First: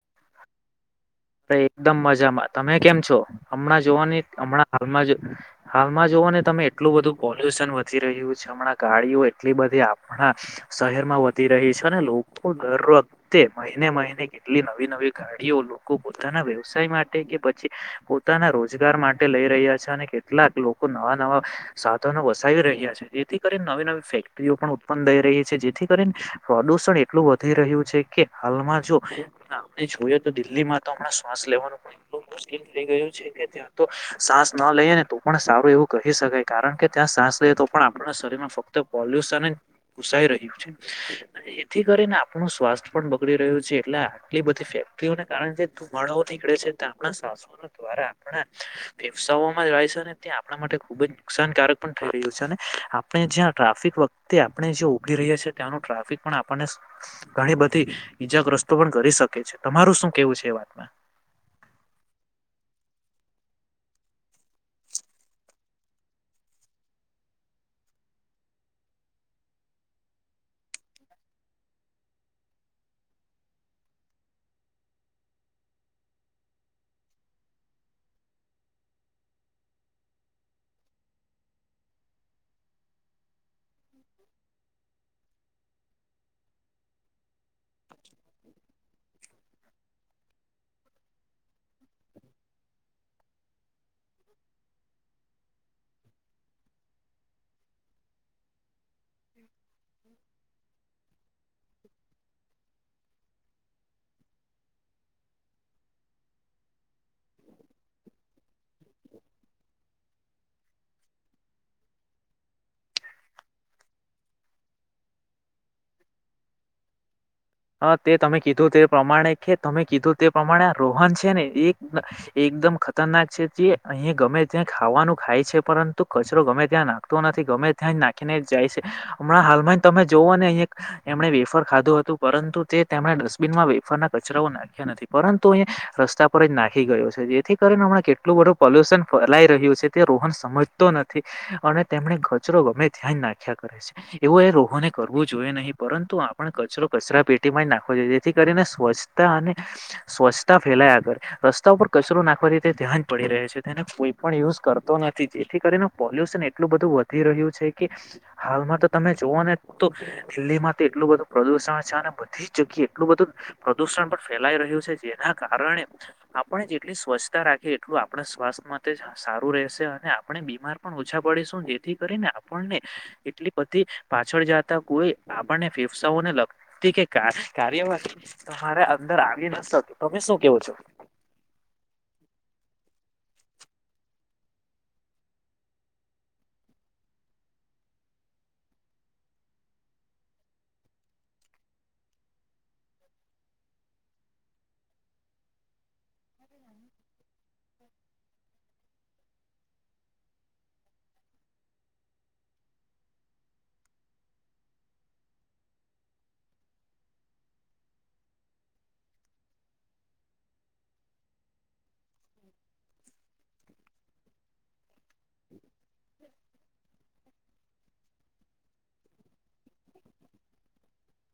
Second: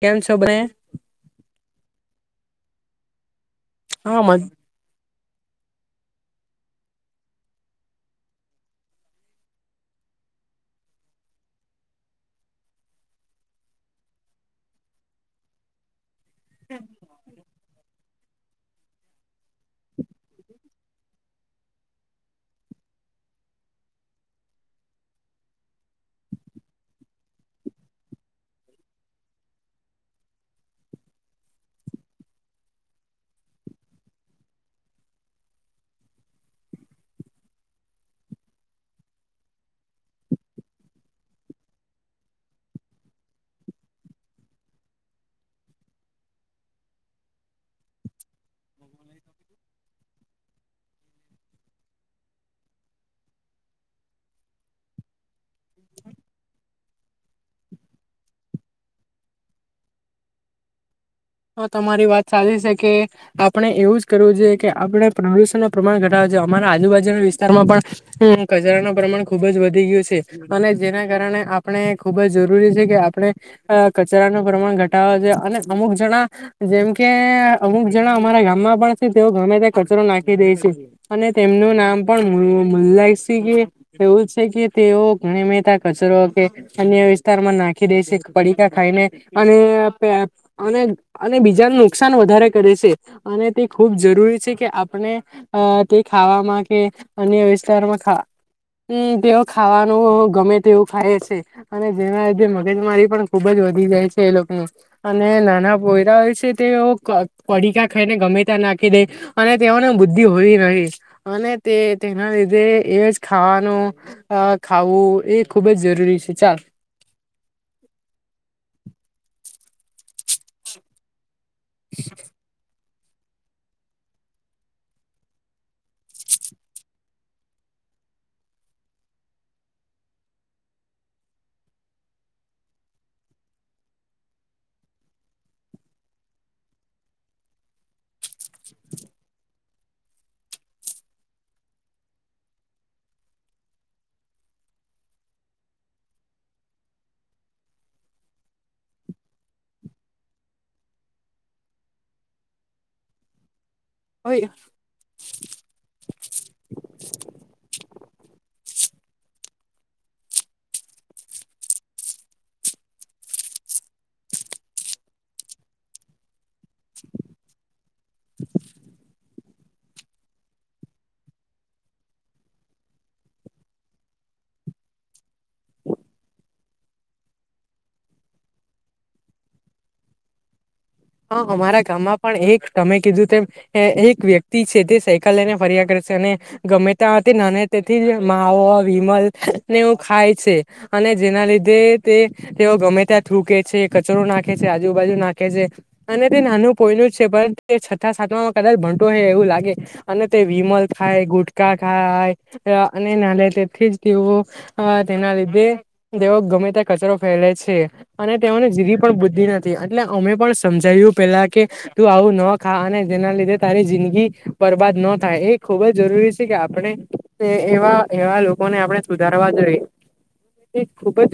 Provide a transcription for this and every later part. કેમ છો બને અ એકદમ મજામાં તમે કેમ છો? હમણાં હા જોવાની હમણાં હાલમાં હાલમાં જોઓ ને તમે એટલું બધું પોલ્યુશન વધી રહ્યું છે હમણાં ગાડીઓ એટલી બધી આપણા હા, શહેરમાં વધી રહી છે અને લોકો દર વખતે મહિને મહિને કેટલી નવી નવી ગાડીઓ લોકો પોતાના વ્યવસાય માટે કે પછી, પોતાના રોજગાર માટે લઈ રહ્યા છે અને કેટલાક લોકો લોકો નવા નવા, સાધનો વસાવી રહ્યા છે જેથી કરીને નવી નવી ફેક્ટરીઓ પણ ઉત્પન્ન થઈ રહી છે જે જેથી કરીને પ્રદુષણ એટલું વધી રહ્યું છે કે હાલમાં જો ના જે જોએ તો દિલ્હી માં તો હમણા શ્વાસ લેવાનું પણ એટલું મુશ્કેલ થઈ ગયું છે કે ત્યાં તો શ્વાસ ન લઈએ ને તો પણ સારું એવું કહી શકાય કારણ કે ત્યાં સાસ લઈએ તો પણ આપણા શરીર માં ફક્ત પોલ્યુશન ઘૂસાઈ રહ્યું છે એથી કરીને આપણું સ્વાસ્થ પણ બગડી રહ્યું છે એટલે અ એટલી બધી ફેક્ટરીઓને કારણે જે ધુમાળાઓ નીકળે છે આપણા શ્વાસો દ્વારા. આપણા, ફેફસઓમાં જ હોય છે ને ત્યાં આપણા માટે ખુબ જ નુકસાનકારક પણ થઈ રહ્યું છે અને, આપણે જ્યાં ટ્રાફિક વખતે આપણે જે ઉગડી રહ્યા છીએ. અને ત્યાંનું ટ્રાફિક પણ આપણને ઘણી બધી, ઈજાગ્રસ્તો પણ કરી શકે છે તમારું શું કેવું છે એ વાતમાં. તો તમારી વાત સાચી છે કે, આપણે એવું જ કરવું જોઈએ કે આપણે પ્રદુષણ નું પ્રમાણ ઘટાડવું જો અમારા આજુબાજુના વિસ્તારમાં પણ, કચરાનું પ્રમાણ ખુબ જ વધી ગયું છે, અને જેના કારણે અને આપણે ખુબ જ જરૂરી છે કે આપણે, કચરાનું પ્રમાણ ઘટાડવુ છે અને અમુક જણા જેમ કે અમુક જણા અમારા ગામમાં પણ છે તેઓ ગમે ત્યાં કચરો નાખી દે છે, અને તેમનું નામ પણ મુલ્લાસિ કે, એવું છે કે તેઓ ગણી મતા કચરો અન્ય વિસ્તારમાં નાખી દે છે પડીકા ખાઈને, અને અને અને બીજાને નુકસાન વધારે કરે છે, અને તે ખૂબ જરૂરી છે કે આપણે એ તે ખાવામાં કે અન્ય વિસ્તારમાં ખા હમ તેઓ ખાવાનું ગમે તેવું ખાય છે, અને જેના લીધે મગજમારી પણ ખુબ જ વધી જાય છે એ લોકો ની અને નાના પોયરા હોય છે તે ઓ પડીકા ખાઈને ગમે તા નાખી દે અને તેઓને બુદ્ધિ હોવી રહી [unintelligible] અને તે તેના લીધે એજ ખાવાનું ખાવું એ ખુબ જ જરૂરી છે ચાલ. હા તે તમે કીધું તે પમાણે કે તમે કીધું તે પમાણે આ રોહન છે ને એક એકદમ ખ ખતરનાક છે જે અહીં ગમે ત્યાં ખાવાનું ખાય છે પરંતુ કચરો ગમે ત્યાં નાખતો નથી ગમે ત્યાં નાખીને જાય છે હમણાં હાલમાં તમે જોઓ ને એક એમણે વેફર ખાધું હતું. પરંતુ તે તેમણે ડસ્ટબિનમાં વેફરના કચરાઓ નાખ્યા નથી પરંતુ અહી રસ્તા પર જ નાખી ગયો છે. જેથી કરીને હમણાં કેટલું બધું પોલ્યુશન ફેલાઈ રહ્યું છે તે રોહન સમજતો નથી અને તેમને કચરો ગમે ત્યાં જ નાખ્યા કરે છે એવો એ રોહોને કરવો જોઈએ નહી પરંતુ આપણે કચરો કચરા પેટીમાં જ નાખવાો જોઈએ જેથી કરીને સ્વચ્છતા અને સ્વચ્છતા ફેલાય આગળ રસ્તા પર કચરો નાખવા થી તે ત્યાં જ પડી રહે છે. તે કોઈ પણ હવે યુઝ કરતો નથી જેથી કરીને પોલ્યુશન એટલું બધું વધી રહ્યું છે કે હાલ એમાં તો તમે જુઓ ને તો દિલ્હીમાં તો એટલું બધું પ્રદુષણ [unintelligible] બધી જગ્યાએ એટલું બધું પ્રદુષણ પણ ફેલાઈ રહ્યું છે જેના કારણે આપણે જે ની સ્વચ્છતા રાખીએ એટલું આપણે સ્વસ્થ માટે સારુ ચોખ્ખું રહેશે અને આપણે બીમાર પણ ઓછા પડીશું જેથી કરીને આપણને એટલી બધી પાછળ તે જાતા કોઈ આપણને ફેફસાઓને લખ તે કે ક કાર્યવાહી તમારે અંદર આવી નતી તમે શું કેવો છો. હા અમારા ગામમાં પણ એક તમે કીધું તેમ એ એક વ્યક્તિ છે તે સાયકલ લઈને ફરિયાદ કરે છે અને ગમે ત તે નાને તેથી જ ના [unintelligible] નેવું ખાય છે અને જેના લીધે તે તેઓ ગમે ત્યાં થૂક તે છે કચરો નાખે છે આજુબાજુ નાખે છે. અને તે નાનું પોઈનું જ છે પણ તે છ્ઠા સાતમાં કદાચ ભણટો હ એવું લાગે અને તે વિમલ ખાય ગુટકાા ખાય અને નાને તેથી જ તેઓ આ તેના લીધે તેઓ ગમે ત્યાં કચરો ફેલે છે અને તેઓને જીવી પણ બુદ્ધિ નથી એટલે અમે પણ સમજાયું પેલા કે તું આવું ન ખા અને જેના લીધે તારી જિંદગી બરબાદ ન થાય એક ખુબ જ જરૂરી છે કે આપણે એવા એવા લોકોને આપણે સુધારવા જોઈએ. [unintelligible] ખુબ જ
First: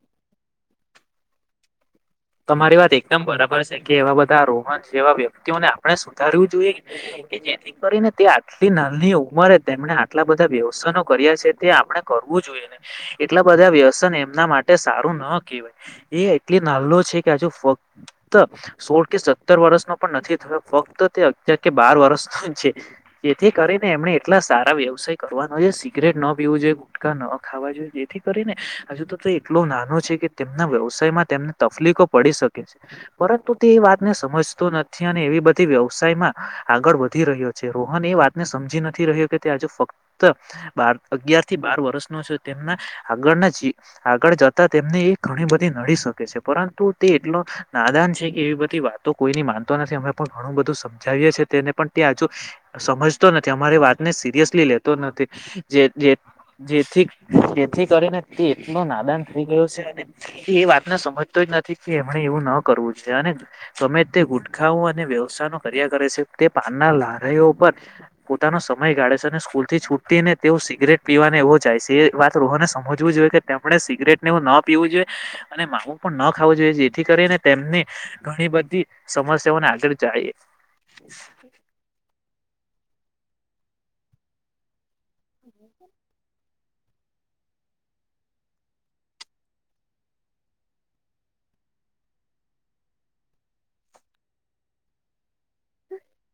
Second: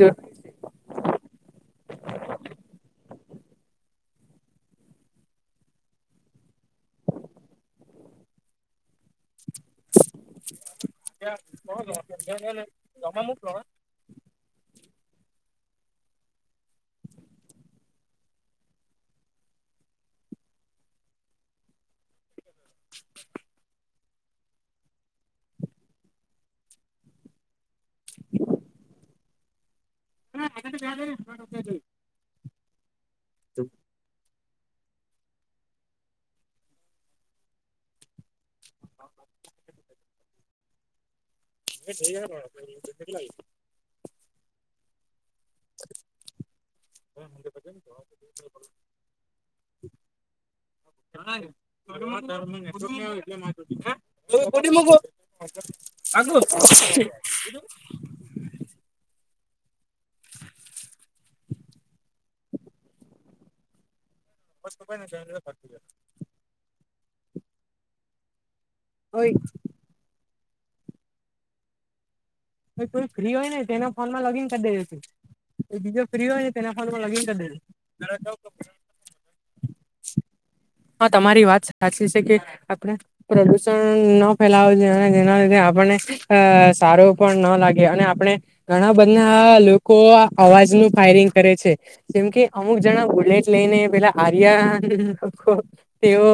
બસ કે એવા બધા રોહણ જેવા વ્યક્તિઓને આપણે સુધારવુ જોઈએ કે જેથી કરીને તે તે નન્હી ઉમરે તેમણે આટલા બધા વ્યવસનો કર્યા છે તે આપણે કરવું જોઈએ ને, એટલા બધા વ્યવસન એમના માટે સારું ના કહેવાય એ એટલે નાલ્હો છેકે હજુ ફક્ત સોળ કે સત્તર વર્ષનો પણ નથી થયો, ફક્ત તે અતયાર કે બાર પ્રસ્થાન છે. જેથી કરીને એમણે એટલા સારા વ્યવસાય કરવાનો છે, સિગરેટ ન પીવું જોઈએ, ગુટકા ન ખાવા જેથી કરીને હજુ તો એટલો નાનો છે કે તેમના વ્યવસાયમાં તેમને ત બી કો પડી શકે છે પરંતુ તે વાતને સમજ તો નથી અને એવી બધી વ્યવસાયમાં આગળ વધી રહ્યો છે રોહન એ વાત ને સમજી નથી રહ્યો કે તે આજે ફક્ત બ અગયાર થી બાર વર્ષનો છે તેમના આગળના આગળ જતા તેમને એ ઘણી બધી નડી શકે છે. તો તે એટલો નાદાન છે કે એવી બધી વાતો કોઈની માનતો નથી અમે પણ ઘણું બધું સમજાવીએ છીએ તે ને પણ [unintelligible] સમજતો નથી અમારી વાતને સિરિયસલી લેતો નથી જે તે જેથી જેથી કરીને તે એટલો નાદાન હુઈ ગયો છે અને એ વાતને સમજતો જ નથી કે એમને એવું ન કરવું છે અને તમે તે ગુટખાઓ અને વ્યવસથાયો કર્યા કરે છે તે પાનના લારઓ પર નો સમય ગાળે છે અને સ્કૂલ થી છૂટી ને તેઓ સિગરેટ પીવાને એવો જાય છે એ વાત [unintelligible] ને હોય સમજવું કોઈ જોઈએ ફ્રી કે હોય ને તેમણે તેના ફોનમાં સિગરેટને એવું લોગીન ન કરી દે પીવું જોઈએ છે અને માવું બીજો ન ફ્રી હોય ખાવ ને જોઈએ તેના ફોનમાં જેથી લોગીન કરી કરીને તેમની દે ઘણી બધી સમસ્યાઓને આગળ જાયએ હા તમારી વાત સાચી છે કે આપણે પ્રદુષણ ન ફેલાવ જેના લીધે આપને અ સારો પણ ના લાગે અને આપણે ઘણા બન્ધા લોકો અવાજ નું ફાયરિંગ કરે છે જેમ કે અમુક જણા બુલેટ લઈને પેલા આર્યા લોકો તેઓ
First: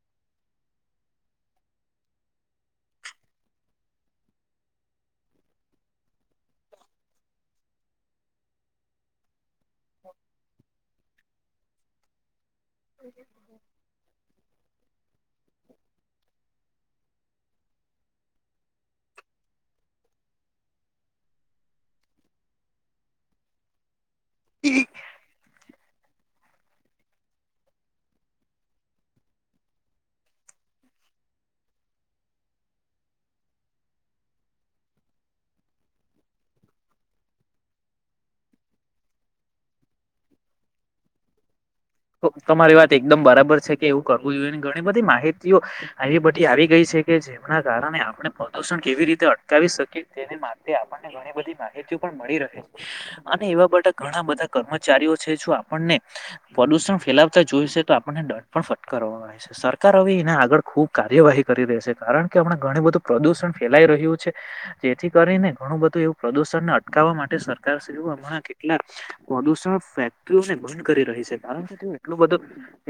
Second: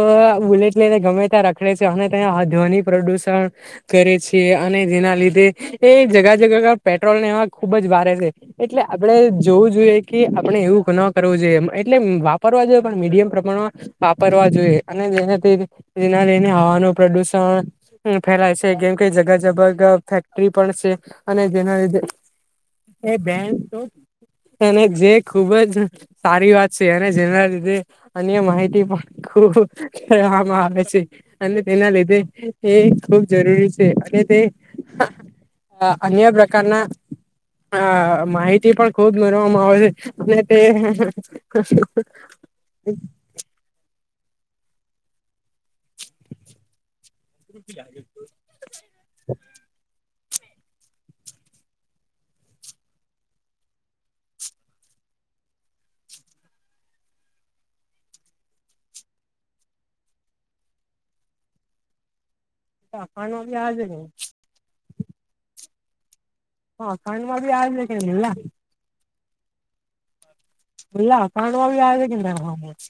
બુલેટ ને ગમે ત્યાં રખડે છે અને ત્યાં ધ્વનિ પ્રદુષણ કરે છે અને જેના લીધે એ જગા જગા પેટ્રોલ ને એવા ખુબ જ વારે છે, એટલે આપડે જોવું જોઈએ કે આપડણે એવું ન કરવું જોઈએ, એટલે વા વાપરવા જોઇએ પણ મીડિયમ પ્રમાણમાં વાપરવા જોઈએ, અને તેને [unintelligible] નું પ્રદુષણ પણ ફેલાય છે, જેમકે જગા જગા ગ ફેક્ટરી પણ છે, અને જેના લીધે એ બેન [unintelligible] અને જે ખુબ જ સારી વાત છે, અને જેના લીધે અન્ય માહિતી પણ ખૂબ કેવામાં આવે છે. અને તેના લીધે એ ખુબ જરૂરી છે, અને તે હ અન્ય પ્રકારના હા માહિતી પણ ખુબ મેનવામાં આવે છે, અને તે તમારી વાત એકદમ બરાબર છે કે એવું કરવું જોઈએ ઘણી બધી માહિતીઓ આવી બધી આવી ગઈ છે કે જેમના કારણે આપણે પ્રદુષણ કેવી રીતે અટકાવી શકીએ તેને માટે આપણને ઘણી બધી માહિતી પણ મળી રહે છે, અને એવા બાધા ઘણા બધા કર્મચારીઓ ઓ છે જો આપણને પ્રદુષણ ફેલાવતા જોઈશે તો આપણને દંડ પણ ફટકારવામાં આવેશે, સરકાર હવે એને આગળ ખુબ કાર્યવાહી કરીદે છે, કારણ કે આપણે ઘણું બધું અખાણમાં પ્રદુષણ બી આવે ફેલાઈ કે રહ્યું છે, જેથી કરીને ઘણું બધું એવું પ્રદૂષણને અટકાવવા અખાણમાં માટે બી આવે છે કે સરકારશ્રી ઓ મુલ્લા હમણાં કેટલાક પ્રદુષણ ફે તઓને ભંધ કરી મુલ્લા રહી છે અખાણમાં કારણકે બી તે આવે એટલો છે બધો,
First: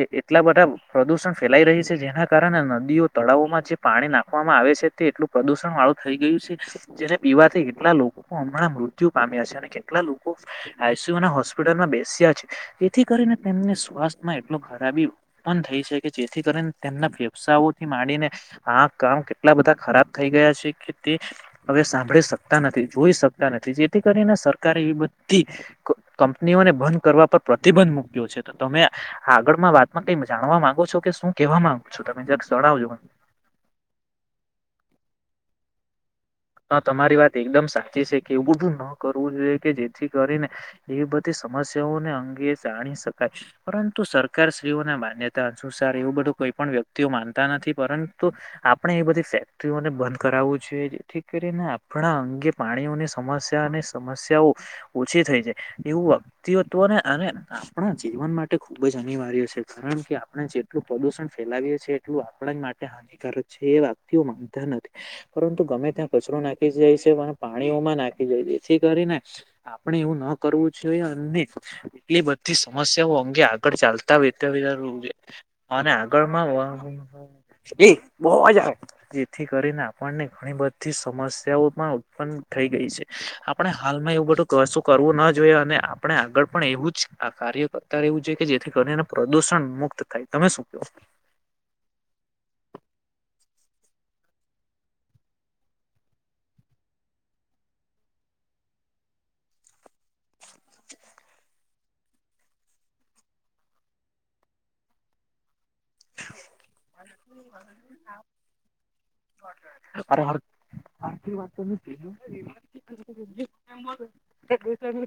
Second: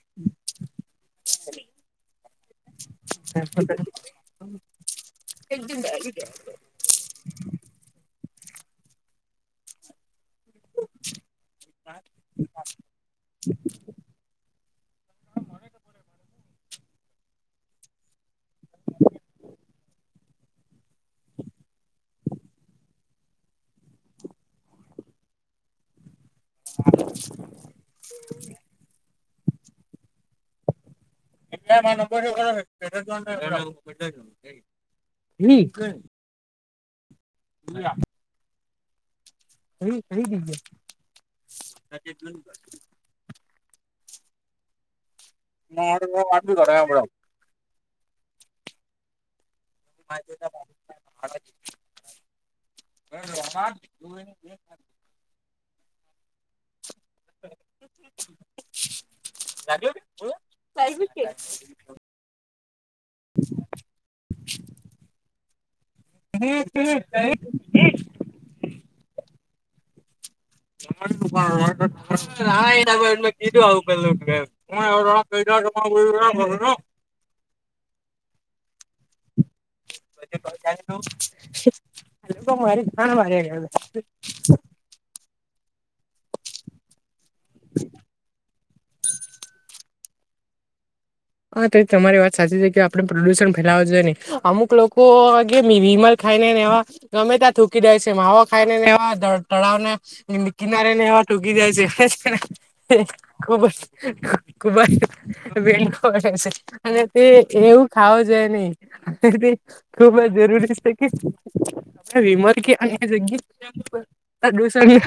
એ એટલા બધા પ્રદુષણ ફેલાઈ રહી છે જેના કારણે નદીઓ તળાવોમાં જે પાણી નાખવામાં આવે છે, તે એટલું પ્રદુષણ વાળું થઈ ગયું છે, જેને પીવાથી એટલા લોક પણ હમણાં મૃત્યુ પામ્યા છે, અને કેટલા લોકો કો આઈસીયુ ના હોસ્પિટલમાં બેસ્યા છે, જેથી કરીને તેમને સ્વાસ્થ્યમાં એટલો ખરાબી ઉત્પન થઈ છેકે જેથી કરીને તેમના ફેવસાઓ થી માંડીને આખ કામ કેટલા બધા ખરાબ થઈ ગયા છે તે હવે સાંભળી શક તા નથી, જોઈ શકતા નથી, જેથી કરીને સરકારે એ બધી ક કંપનીઓને બંધ કરવા પર પ્રતિબંધ મૂક્યો છે તો તમે આગળમાં વાતમાં કઈ. જાણવા માંગો છો કે શું કેવા માંગો છો તમે જ જણાવજો મ. ન. હ તમારી વાત એકદમ સાચી છે કે એવું બધું ન કરું. કુ જોઈએ, કે જેથી કરીને એ બધી સમસ્યાઓને અંગે જાણી શકાય પરંત તો સરકારશ્રીઓને માન્ય તારજો સાર એવું બધું કોઈ પણ વ્યક્તિઓ માનતા નથી પરંતુ આપણે એ બધી ફે તોઓને બંધ કરાવવું છે ઠીક કરીને આપણા અંગે પાણીઓની સમસ્યા અને સમસ્યાઓ ઓછી થઈ છે, એવું અ તિ વ્ટવૉ અને આપણા જીવન માટે ખુબ જ અનિવાર્ય છે, કારણ કે આપણે જેટલું કે પ્રદુષણ ફેલાવીએ છીએ એટલું આપડજ માટે હાનિકારક છે, એ વાક્યો માનતા નથી પરંતુ ગમે તેમ કચરો નાખી જાય છે, અને પાણીઓમાં નાખી જાય છે, જેથી કરીને આપણે એવું ના કરવું જોઈએ અને એટલી બધી સમસ્યાઓ અંગે આગળ ચાલતા [unintelligible] અને આગળ માં એ બહુ અવાજ આવે થી કરીને આપણને ઘણી બધ સમસ્યાઓ પણ ઉત્પન થઈ ગઈ છે આપણે હાલમાં એવું બધું કશું કરવું ન જોઈએ અને આપણે આગળ પણ એવું જ આ કાર્ય કરતા રહેવું જોઈએ કે જેથી કરીને પ્રદુષણ મુક મુત થાય તમે શું કે હા તમારી વાત સાચી છે કે આપડ પ્રદુષણ ફેલાવ જોએને અમુક લોકો આીમાર. ખાઈનેવા ગમે ત્યાં થૂકી જાય છે માવો ખાઈ નેવા તળાવ ને કિનારે નેવા. ટૂકી જાય છે ખૂબ જ ખૂબ જ. પડે છે અને તે એવું ખાવું જોઈએ નહી અને તે ખુબ જ જરૂરી છે. વિમર કે અને જ. પ્રદષણ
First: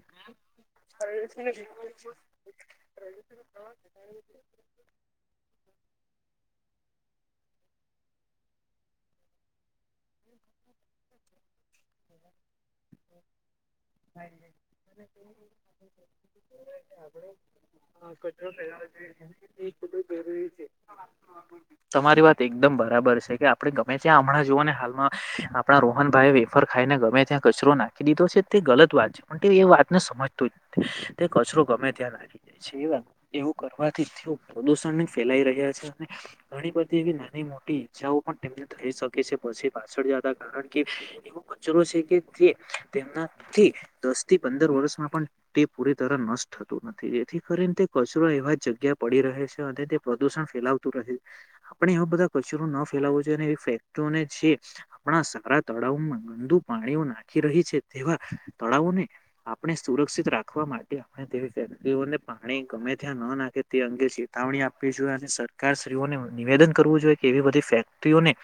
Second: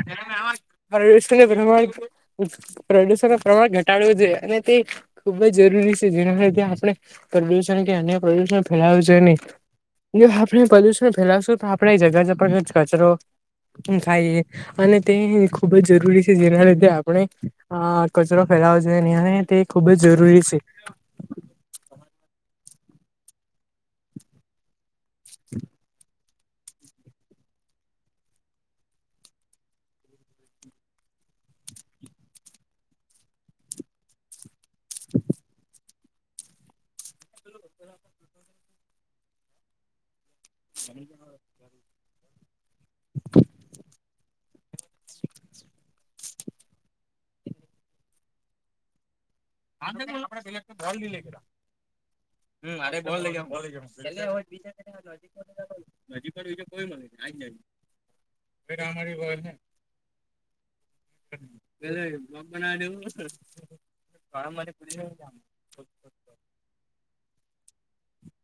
પ્રમાણ પ્રદૂષણ ન પ્રમાણ ઘટાડવું જોઈ અને તે ખૂબ જ જરૂરી. જેના લીધ આપણે પ્રદુષણ કે અન્ય પ્રદુષણ ફેલાયું છે નહી. એ આપણે પ્રલ્યુશન ફેલાવશું આપણે જગ્યા જ કચરો. ખાઈએ અને તે ખુબ જ જરૂરી છે જેના લીધે આપણે આ આપણે કચરો ખાય. ફેલાવો લાજ જોઈએ અને તે એ ખુબ ખૂબ જ જરૂરી છે. તમારી વાત એકદમ બરાબર છે કે આપડે ગમે ત્યાં હમણાં જુઓ ને હાલ. આપણા રોહન ભાઈ. ફર ખાઈને ગમે ત્યાં કચરો નાખી દીધો છે તે ગલત વાત છે પણ તે એ વાતને સમજત જ નથી તે. ગમે્યા રાખ જાય છે એવું કરવાથી તેઓ પ્રદુષણ ફેલાઈ રહ્યા છે. ઘણી બધી એવી નાની મોટી ઈચ્છાઓ પણ તેમને થઈ શકે છે પછી. પાછળ હતા કારણ કે એવો કચરો છે કે તે તેમનાથી દસ થી પંદર. દર વર્ષમાં પણ તે પૂરી તર નષ્ટ થતું નથી જેથી કરીને તે કચરો એવા જગ્યા પડી રહે છે. અને તે પ્રદુષણ ફેલાવતું રહે છે આપણે એવા બધા કચરો ન ફેલાવો જોઈએ અને એવી ફેક્ટરીઓને જે. આપણા સારા તળાવમાં ગંદુ પાણીઓ નાખી રહી છે તેવા તળાવોને આપણે. સુરક્ષિત રાખવા માટે આપણે તેવી ફેક્ટરીઓને પાણી ગમે ત્યાં ન નાખે તે અંગે. ચેતાવણી આપવી જોઈએ અને સરકારશ્રીઓને નિવેદન કરવું જોઈએ કે એવી બધી ફેક્ટરી.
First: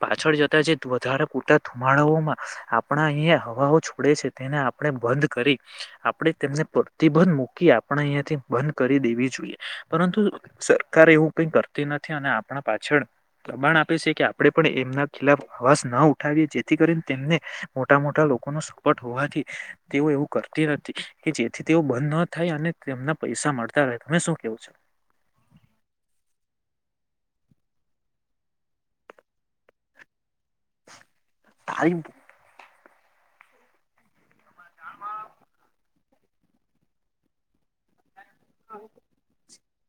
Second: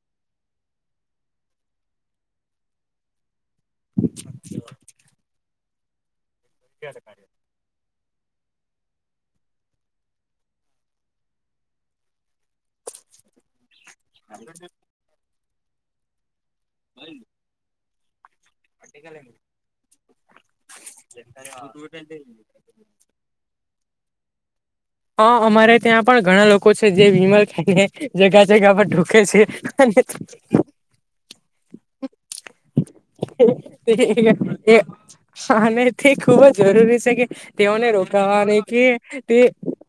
પાછળ જતા જે વધારે પૂતા ધુમાડાઓમાં આપણા અહંયા. હવા છોડે છે તેને આપણે બંધ કરી આપણે તેમને પ્રતિબંધ મૂકી આપ. આપણે અહીંયાથી બંધ કરી દેવી જોઈએ પરંતુ સરકાર એવું કઈ કરતી નથી અને આપણા. પાછળ દબાણ આપે છે કે આપણે પણ એમના ખિલાપ અવાજ ન ઉઠાવીએ. થી કરીને તેમને મોટા મોટા લોકો. લોકોનો સપોટ હોવાથી તેઓ એવું કરતી નથી કે જેથી તેઓ બંધ ન થાય અને તેમના પૈસા. મળતા હોય તમે શું કેવું છો. હા અમારે ત્યાં પણ ઘણા લોકો છે જે વિમલ ખાઈને જગા જગા પર ઢૂકે છે. [inaudible] ટાઈમ એ એથી અહીંયા એ અને તે ખુબ જ જરૂરી છે કે તેઓને રો કાને કે તે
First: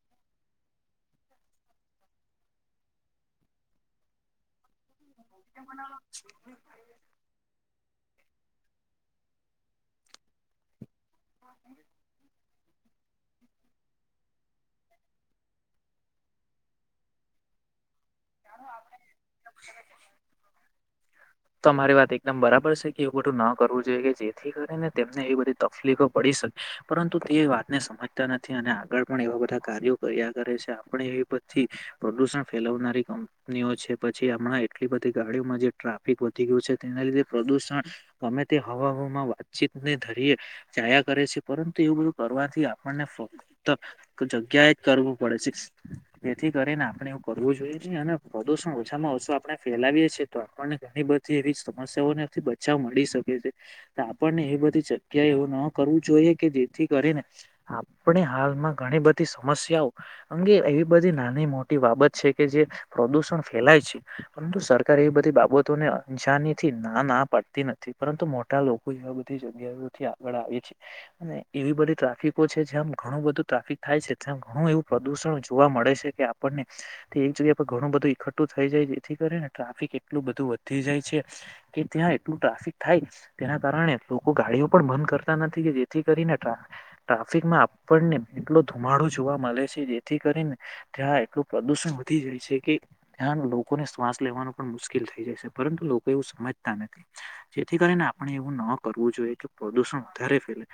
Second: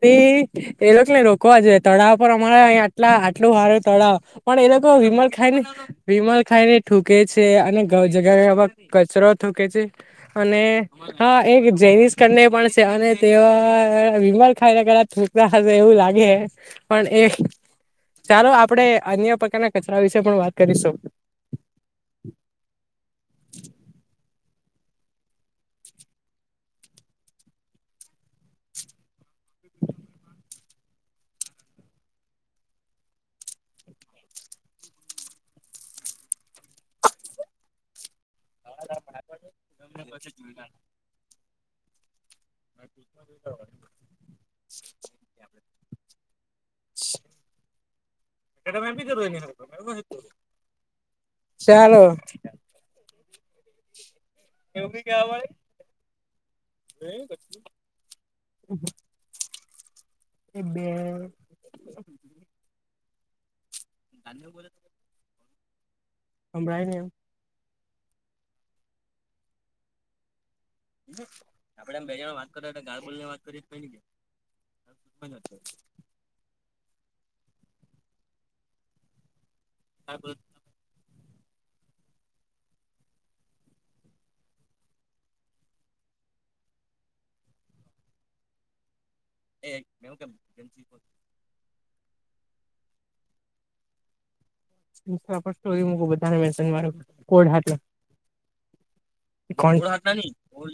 તે એ લોકોને રોકવા જોઈએ તળાવ પર અમારે અહી આટલા આટલું સારું તળાવ પણ એ લોકો વિમલ ખાઈ ને વિમલ ખાઈ ને થૂકે છે અને ગા જગા કચરો થૂકે છે અને હા એક જેનીસ કનને પણ અને તેવા વિમલ. ખાય થૂકતા હશે એવું લાગે પણ એ. ચાલો આપડે અન્ય પ્રકારના કચરા વિશે પણ વાત કરીશું. તો મારી વાત એકદમ બરાબર છે કે એવું ખટું ન કરવું જોઈએ કે જે. કરીને તેમને એ બધી તકલીફો પડી શકે પરંતુ તે વાતને સમજતા નથી અને આગળ પણ એ. કાર્યો કર્યા કરે છે આપણે એવી બધી પ્રદુષણ ફેલાવનારી. કંપનીઓ છે પછી હમણાં એટલી બધી ગાડીઓમાં જે ટ્રાફિક વધી ગયું છે તેના લીધે પ્રદુષણ. ગમે તે હવામાં વાતચીતને ધરીયે જાયા કરે છે પરંતુ એવું બધું. કરવાથી આપણને ફક્ત જગ્યાએ જ તરવું પડે છે જેથી કરીને આપણે. કરવું જોઈએ. નહી પ્રદુષણ ઓછામાં ઓછું આપણે ફેલાવીએ છીએ તો આપણને ઘણી બધી એવી ચાલો સમસ્યાઓ થી બચાવ મળી શકે. છે ત. આપને એ બધી જગ્યાએ એવ ન કરવું જોઈએ કે જેથી કરીને આપણે હાલમાં ઘણી બધી. સમસ્યાઓ અંગે એ બે એવી બધી નાની મોટી બાબત છે કે જે પ્રદુષણ ફેલાય છે. પરંતુ સરકાર એ બધી બાબતોને અંશાની થી સંભળાય ને ના એમ ના પાડતી નથી. પરંતુ મોટા લોકો એવા બધી જગ્યાઓથી આગળ આવે છે. અને એવી બધી ટ્રાફિકો છે જ્યામ ઘણું બધું ટ્રાફિક થાય છે. ત્યા ઘણું એવું પ્રદુષણ જોવા મ મળે છે કે આપણને તે એક જગ્યા પર ઘણું બધું ઈખટુ થઈ જાય જેથી કરીને ટ્રાફિક એટલું બધું વધી જાય છે. કે ત્યાં એટલું ટ્રાફિક થાય તેના કારણે લોકો ગાડીઓ પણ બંધ કરતા નથી કે જેથી કરી ને ટ્રા-ટ્રાફિકમાં આપણને એટલો ધુમાડો જોવા મલે છે જેથી કરીને ત્યાં એટલું પ્રદુષણ વધી જાય છે કે ત્યા લોકોને શ્વાસ લેવાનું પણ મુશ્કેલ થઈ જાય ઇન્સ્ટા છે, પર પરંતુ સ્ટોરી લોકો મૂકું એવું બધાને મેન્શન સમજતા મારું નથી. કોડ હાટુ જેથી કરીને આપણે એવું ન કરવું જોઈએ કે કોણ પ્રદુષણ વધારે ફેલે.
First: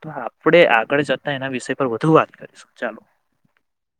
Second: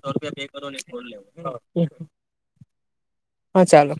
તો આપડે આગળ જતા એના વિષય પર વધુ વાત કરીશું ચાલો. હા ચાલો.